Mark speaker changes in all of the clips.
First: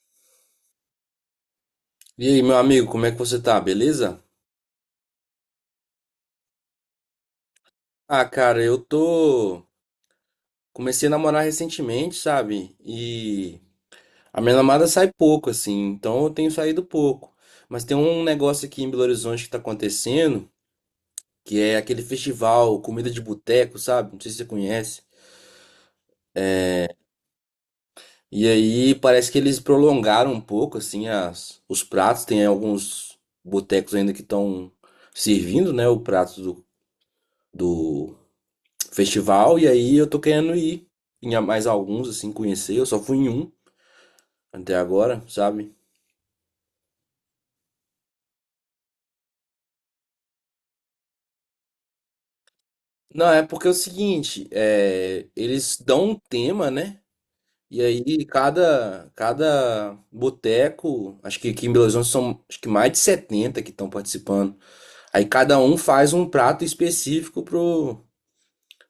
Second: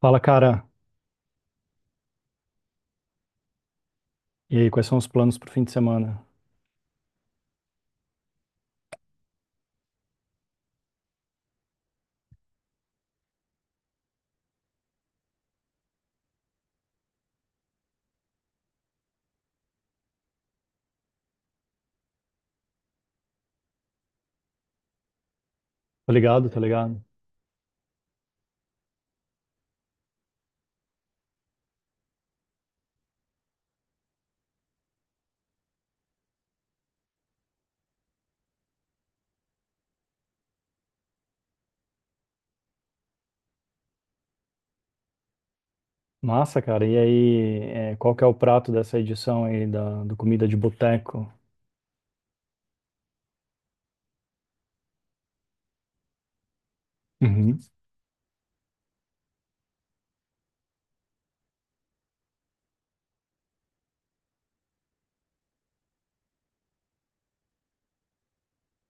Speaker 1: Fala, cara.
Speaker 2: E aí, meu amigo, como é que você tá? Beleza?
Speaker 1: E aí, quais são os planos pro fim de semana?
Speaker 2: Ah, cara, eu tô. Comecei a namorar recentemente, sabe? E a minha namorada sai pouco, assim, então eu tenho saído pouco. Mas tem um negócio aqui em Belo Horizonte que tá acontecendo, que é aquele festival Comida de Boteco, sabe? Não sei se você conhece.
Speaker 1: Tá ligado, tá ligado?
Speaker 2: E aí parece que eles prolongaram um pouco, assim, os pratos. Tem alguns botecos ainda que estão servindo, né? O prato do festival, e aí eu tô querendo ir mais alguns, assim, conhecer. Eu só fui em um até agora, sabe?
Speaker 1: Massa, cara. E aí, é, qual que é o prato dessa edição aí da, do Comida de Boteco?
Speaker 2: Não, é porque é o seguinte, eles dão um tema, né?
Speaker 1: Uhum.
Speaker 2: E aí cada boteco, acho que aqui em Belo Horizonte são acho que mais de 70 que estão participando. Aí cada um faz um prato específico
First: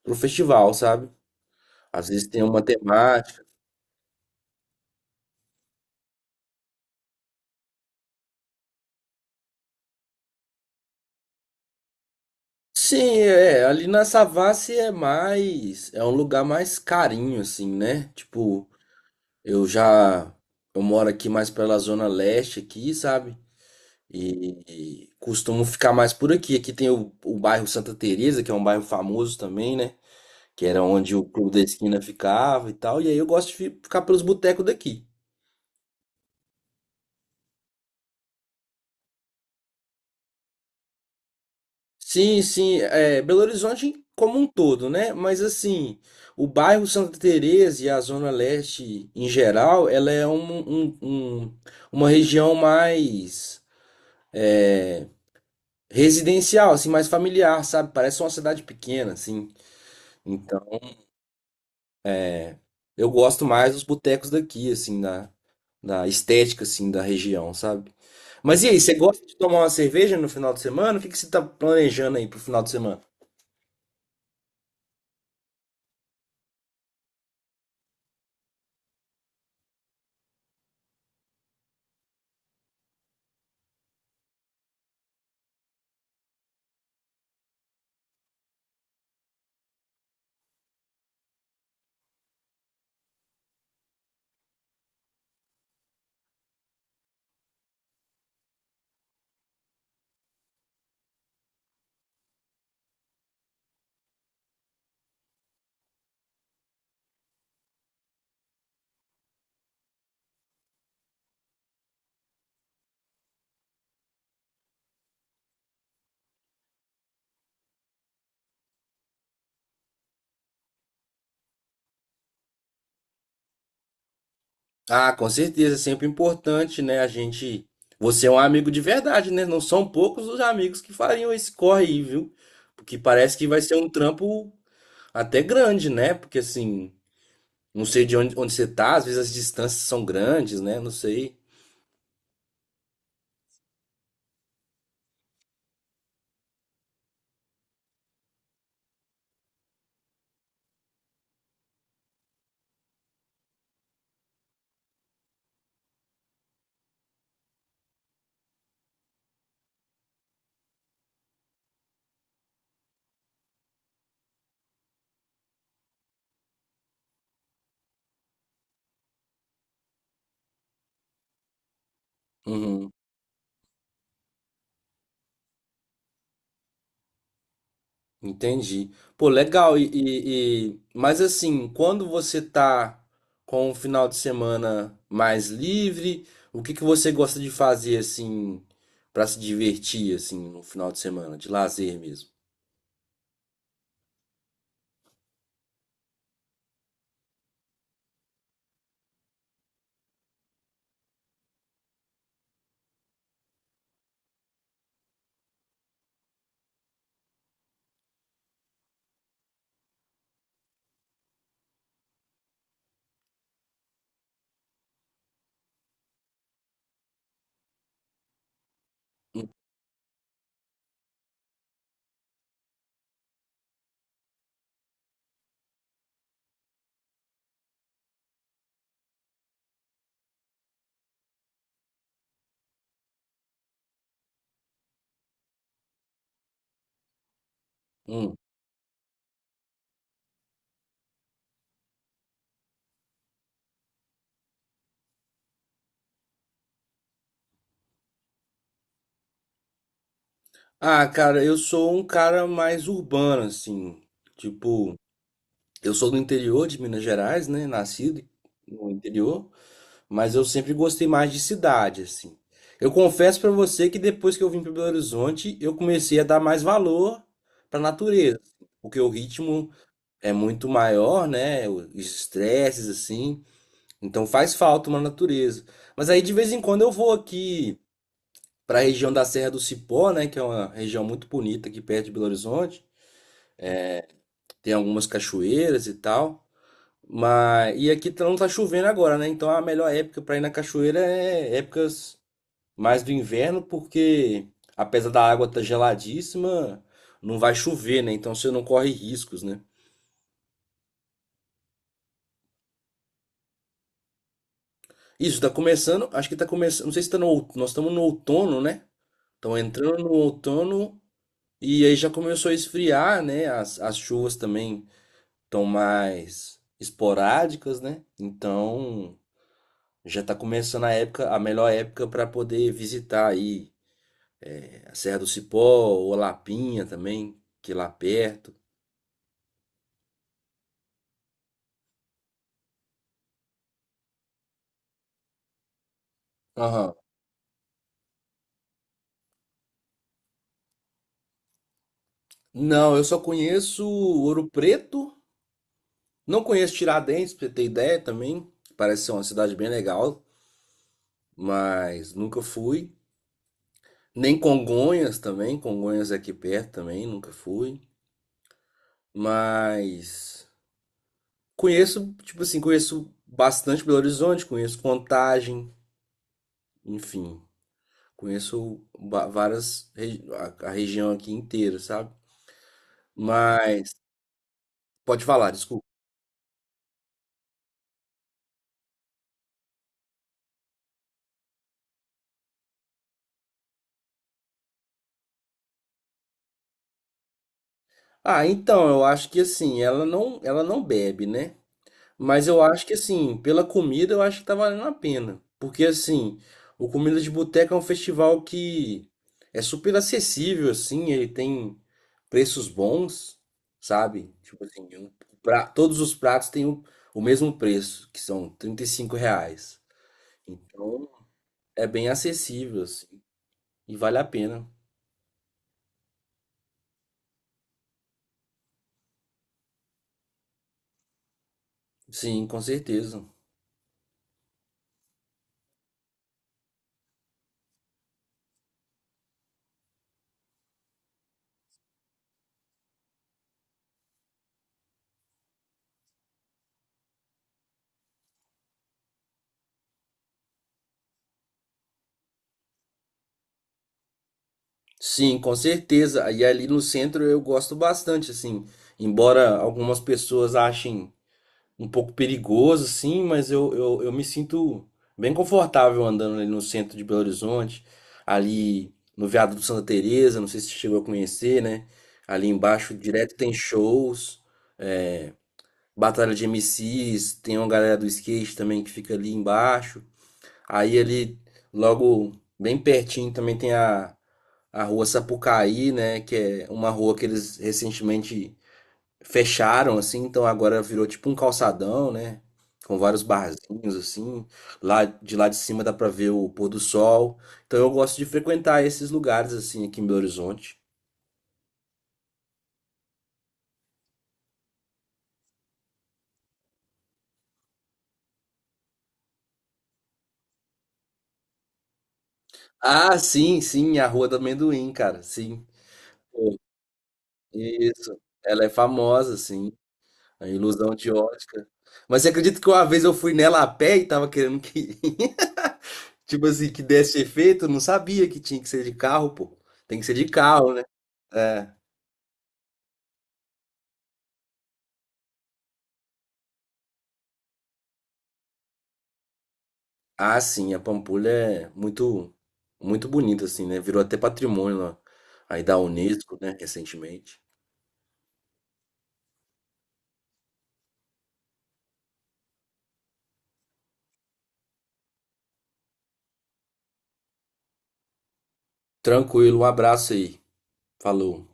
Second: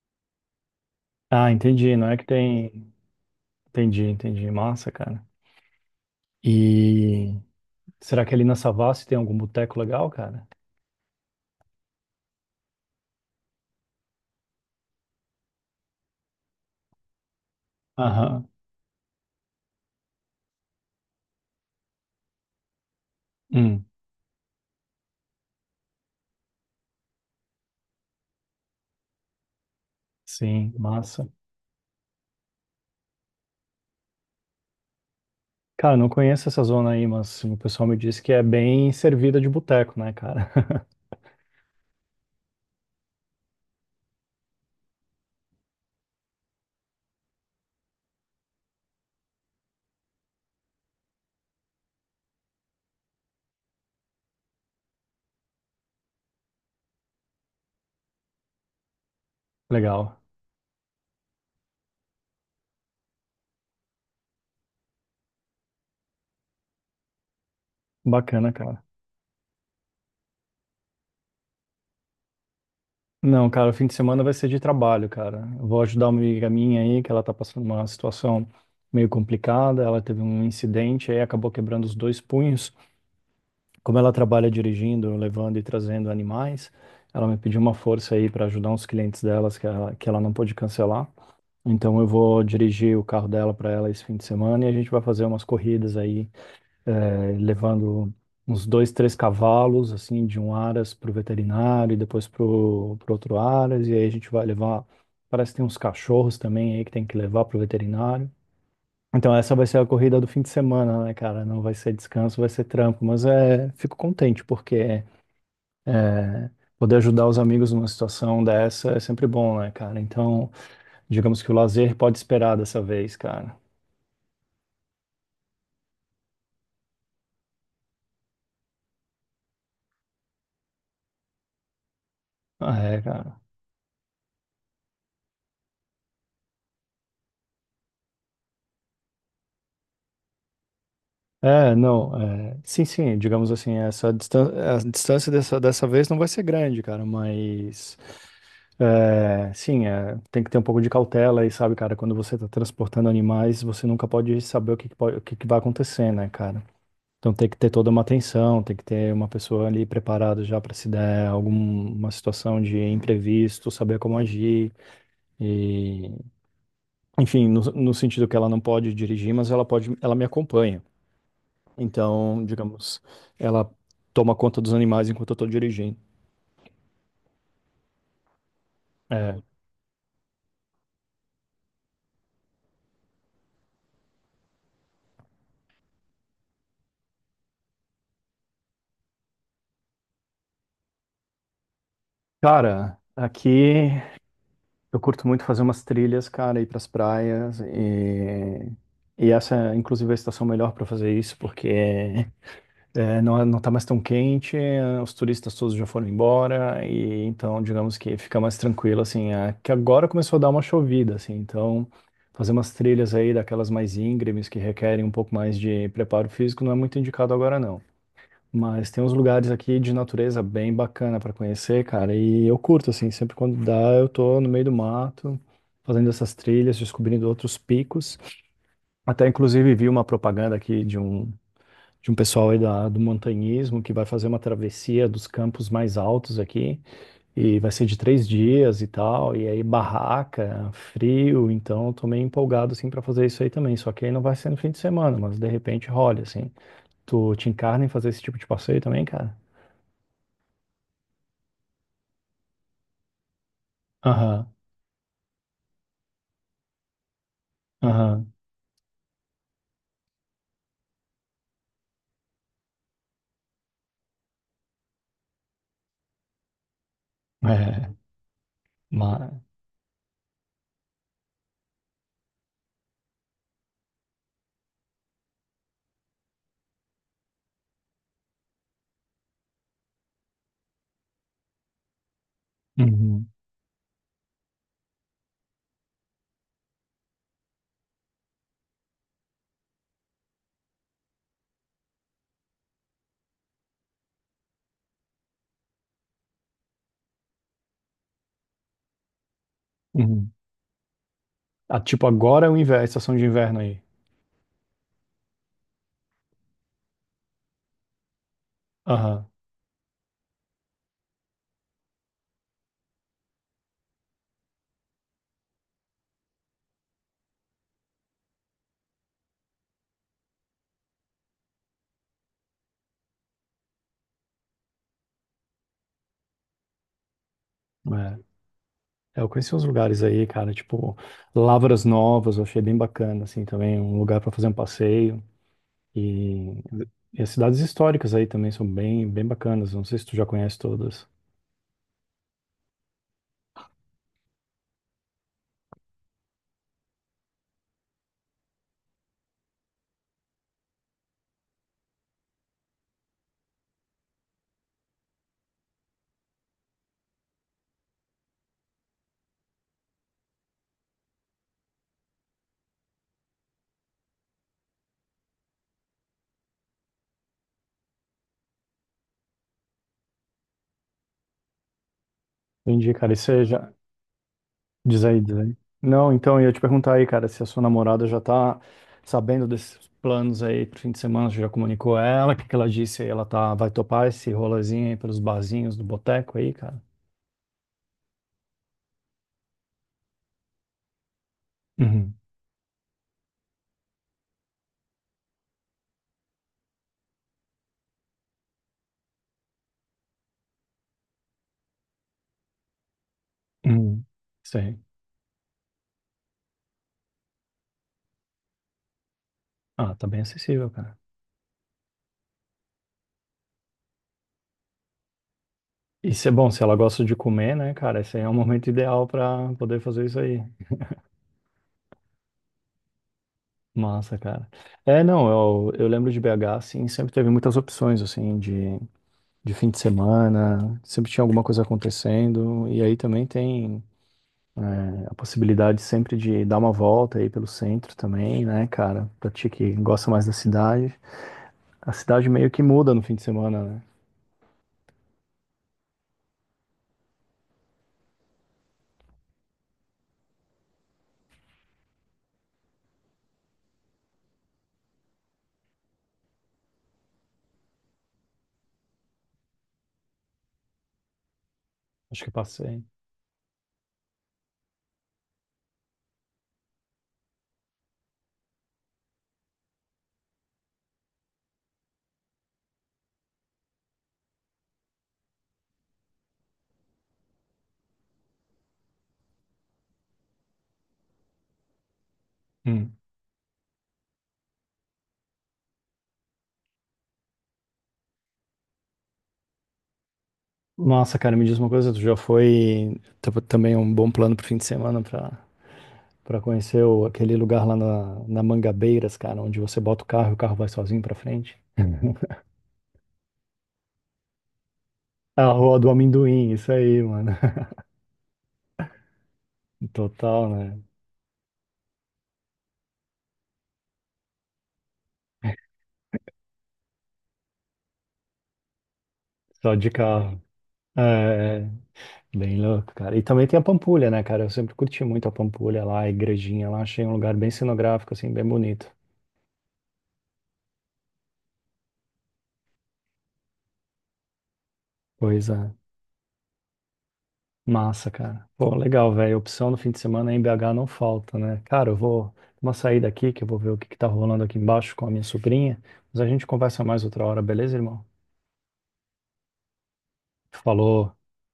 Speaker 2: pro festival, sabe?
Speaker 1: Ah, entendi.
Speaker 2: Às
Speaker 1: Não é que
Speaker 2: vezes tem uma
Speaker 1: tem.
Speaker 2: temática.
Speaker 1: Entendi, entendi. Massa, cara. E será que ali na Savassi tem algum boteco legal, cara?
Speaker 2: Sim, é, ali na Savassi é mais, é um lugar mais carinho, assim, né?
Speaker 1: Aham.
Speaker 2: Tipo, eu já, eu moro aqui mais pela zona leste aqui, sabe?
Speaker 1: Hum.
Speaker 2: E costumo ficar mais por aqui. Aqui tem o bairro Santa Teresa, que é um bairro famoso também, né? Que
Speaker 1: Sim,
Speaker 2: era onde o
Speaker 1: massa.
Speaker 2: Clube da Esquina ficava e tal. E aí eu gosto de ficar pelos botecos daqui.
Speaker 1: Cara, não conheço essa zona aí, mas o pessoal me disse que é bem servida de boteco, né, cara?
Speaker 2: Sim, sim, é, Belo Horizonte como um todo, né? Mas assim, o bairro Santa Teresa e a zona leste em geral, ela é uma região mais, é, residencial, assim, mais familiar, sabe? Parece uma cidade pequena, assim.
Speaker 1: Legal.
Speaker 2: Então, eu gosto mais dos botecos daqui, assim, da estética, assim, da região, sabe?
Speaker 1: Bacana,
Speaker 2: Mas e aí,
Speaker 1: cara.
Speaker 2: você gosta de tomar uma cerveja no final de semana? O que que você tá planejando aí pro final de semana?
Speaker 1: Não, cara, o fim de semana vai ser de trabalho, cara. Eu vou ajudar uma amiga minha aí, que ela tá passando uma situação meio complicada. Ela teve um incidente aí, acabou quebrando os dois punhos. Como ela trabalha dirigindo, levando e trazendo animais, ela me pediu uma força aí para ajudar uns clientes delas que ela não pôde cancelar. Então eu vou dirigir o carro dela para ela esse fim de semana e a gente vai fazer umas corridas aí levando uns dois, três cavalos, assim, de um aras para o veterinário e depois para o outro aras, e aí a gente vai levar, parece que tem uns cachorros também aí que tem que levar para o veterinário. Então essa vai ser a corrida do fim de semana, né, cara? Não vai ser descanso, vai ser trampo, mas é, fico contente porque é, poder ajudar os amigos numa situação dessa é sempre bom, né, cara? Então, digamos que o lazer pode esperar dessa vez, cara.
Speaker 2: Ah, com certeza, é sempre importante, né? A gente. Você é um amigo de verdade, né? Não são poucos os amigos que fariam esse corre aí, viu?
Speaker 1: Ah,
Speaker 2: Porque
Speaker 1: é,
Speaker 2: parece
Speaker 1: cara.
Speaker 2: que vai ser um trampo até grande, né? Porque assim. Não sei de onde você tá, às vezes as distâncias são grandes, né? Não sei.
Speaker 1: É, não, é, sim, sim, digamos assim, essa distância, a distância dessa vez não vai ser grande, cara, mas é, sim, é, tem que ter um pouco de cautela aí, sabe, cara, quando você tá transportando animais, você nunca pode saber o que, que pode- o que que vai acontecer, né, cara? Então tem que ter toda uma atenção, tem que ter uma pessoa ali preparada já para se der alguma situação de imprevisto, saber como agir e, enfim, no sentido que ela não pode dirigir, mas ela pode, ela me acompanha. Então,
Speaker 2: Uhum,
Speaker 1: digamos, ela toma conta dos animais enquanto eu tô dirigindo.
Speaker 2: entendi. Pô,
Speaker 1: É.
Speaker 2: legal. E, mas assim, quando você tá com um final de semana mais livre, o que que você gosta de fazer, assim, pra se divertir, assim, no final de semana, de lazer mesmo?
Speaker 1: Cara, aqui eu curto muito fazer umas trilhas, cara, ir pras praias e. E essa, inclusive, é a estação melhor para fazer isso, porque é, é, não tá mais tão quente, os turistas todos já foram embora, e então, digamos que fica mais tranquilo, assim, é, que agora começou a dar uma chovida, assim, então fazer umas trilhas aí daquelas mais íngremes que requerem um pouco mais de preparo físico não é muito indicado agora, não. Mas tem uns lugares aqui de natureza bem bacana para conhecer, cara. E eu curto, assim, sempre quando dá, eu tô no meio do mato, fazendo essas trilhas, descobrindo outros picos. Até, inclusive, vi uma propaganda aqui de um pessoal aí da, do montanhismo que vai fazer uma travessia dos campos mais altos aqui. E vai ser de três
Speaker 2: Hum.
Speaker 1: dias e tal. E aí, barraca, frio. Então, eu tô meio empolgado, assim, para fazer isso aí também. Só que aí não vai ser no fim de semana, mas de repente rola, assim. Tu te encarna em fazer esse tipo de passeio também, cara?
Speaker 2: Ah, cara, eu sou um cara mais urbano, assim.
Speaker 1: Aham,
Speaker 2: Tipo, eu sou do interior de Minas Gerais, né? Nascido
Speaker 1: aham.
Speaker 2: no interior. Mas eu sempre gostei mais de cidade, assim. Eu confesso pra você que depois que eu vim para Belo Horizonte, eu comecei a dar mais valor pra
Speaker 1: É,
Speaker 2: natureza, porque o
Speaker 1: mas.
Speaker 2: ritmo é muito maior, né? Os estresses assim, então faz falta uma natureza. Mas aí de vez em quando eu vou aqui pra região da Serra do Cipó, né, que é uma região muito bonita aqui perto de Belo Horizonte.
Speaker 1: Uhum,
Speaker 2: Tem algumas cachoeiras e tal. Mas e aqui não tá chovendo agora, né? Então a melhor época pra ir na cachoeira é épocas mais do inverno, porque apesar da água estar geladíssima, não vai chover, né? Então você não corre riscos, né?
Speaker 1: uhum. Ah, tipo, agora é o inverno, a estação de inverno aí.
Speaker 2: Isso, tá começando, acho que tá começando, não sei se tá no, nós estamos no outono, né?
Speaker 1: Aham,
Speaker 2: Estão entrando no outono e aí já começou a esfriar, né? As chuvas também estão mais esporádicas, né? Então já tá começando a época, a melhor época para poder visitar aí a Serra do Cipó ou Lapinha também, que é lá
Speaker 1: é.
Speaker 2: perto.
Speaker 1: É, eu conheci uns lugares aí, cara, tipo, Lavras Novas, eu achei bem bacana, assim, também, um lugar para fazer um passeio. E, e as cidades históricas aí também são bem, bem bacanas, não sei se tu já conhece todas.
Speaker 2: Não, eu só conheço Ouro Preto, não conheço Tiradentes, pra você ter ideia também. Parece ser uma cidade bem legal, mas nunca fui. Nem Congonhas também, Congonhas é aqui perto também, nunca fui. Mas conheço, tipo assim, conheço bastante Belo Horizonte, conheço Contagem, enfim, conheço a região aqui inteira, sabe?
Speaker 1: Entendi, cara, e você já.
Speaker 2: Mas
Speaker 1: Diz aí,
Speaker 2: pode
Speaker 1: diz
Speaker 2: falar,
Speaker 1: aí.
Speaker 2: desculpa.
Speaker 1: Não, então, eu ia te perguntar aí, cara, se a sua namorada já tá sabendo desses planos aí pro fim de semana, você já comunicou a ela, o que que ela disse aí? Ela tá, vai topar esse rolezinho aí pelos barzinhos do boteco aí, cara?
Speaker 2: Ah, então, eu acho que assim, ela não bebe, né?
Speaker 1: Uhum,
Speaker 2: Mas eu acho que assim, pela comida eu acho que tá valendo a pena. Porque assim, o Comida de Boteca é um festival que é super acessível, assim, ele tem preços bons,
Speaker 1: uhum.
Speaker 2: sabe?
Speaker 1: Isso.
Speaker 2: Tipo assim, todos os pratos têm o mesmo preço, que são 35 reais.
Speaker 1: Ah, tá bem acessível, cara.
Speaker 2: Então é bem acessível, assim, e vale a pena.
Speaker 1: Isso é bom, se ela gosta de comer, né, cara? Esse aí é o momento ideal pra poder fazer isso aí.
Speaker 2: Sim, com certeza.
Speaker 1: Massa, cara. É, não, eu lembro de BH, assim, sempre teve muitas opções, assim, de fim de semana, sempre tinha alguma coisa acontecendo, e aí também tem é, a possibilidade sempre de dar uma volta aí pelo centro também, né, cara? Pra ti que gosta mais da cidade. A cidade meio que muda no fim de semana, né?
Speaker 2: Sim, com certeza. E ali no centro eu gosto bastante, assim, embora algumas pessoas achem um pouco perigoso, sim, mas eu me sinto bem confortável andando ali no centro de Belo Horizonte, ali no Viaduto Santa Teresa, não sei se você chegou a conhecer, né?
Speaker 1: Acho que eu
Speaker 2: Ali
Speaker 1: passei.
Speaker 2: embaixo direto tem shows, é, batalha de MCs, tem uma galera do skate também que fica ali embaixo. Aí ali logo bem pertinho também tem a rua Sapucaí, né, que é uma rua que eles recentemente fecharam assim, então agora virou tipo um calçadão, né?
Speaker 1: Hum.
Speaker 2: Com vários barzinhos assim. Lá de cima dá pra ver o pôr do sol. Então eu gosto de frequentar esses lugares assim aqui em Belo Horizonte.
Speaker 1: Nossa, cara, me diz uma coisa, tu já foi tá- também um bom plano pro fim de semana pra, pra conhecer o- aquele lugar lá na, na Mangabeiras, cara, onde você bota o carro e o carro vai sozinho pra frente?
Speaker 2: Ah, sim, sim, a Rua do Amendoim, cara,
Speaker 1: A
Speaker 2: sim.
Speaker 1: Rua do Amendoim,
Speaker 2: Pô,
Speaker 1: isso aí, mano.
Speaker 2: isso. Ela é famosa, sim. A
Speaker 1: Total, né?
Speaker 2: ilusão de ótica. Mas você acredita que uma vez eu fui nela a pé e tava querendo que, tipo assim, que desse efeito? Eu não sabia que tinha que ser de carro, pô.
Speaker 1: Só de
Speaker 2: Tem que ser de
Speaker 1: carro.
Speaker 2: carro, né?
Speaker 1: É,
Speaker 2: É.
Speaker 1: é, bem louco, cara. E também tem a Pampulha, né, cara? Eu sempre curti muito a Pampulha lá, a igrejinha lá. Achei um lugar bem cenográfico, assim, bem bonito.
Speaker 2: Ah, sim, a Pampulha é muito, muito bonita, assim, né? Virou até patrimônio lá, aí
Speaker 1: Coisa
Speaker 2: da Unesco, né, recentemente.
Speaker 1: massa, cara. Pô, legal, velho. Opção no fim de semana em BH não falta, né? Cara, eu vou uma saída aqui, que eu vou ver o que que tá rolando aqui embaixo com a minha sobrinha. Mas a gente conversa mais outra hora, beleza, irmão?
Speaker 2: Tranquilo, um abraço aí.
Speaker 1: Falou.
Speaker 2: Falou.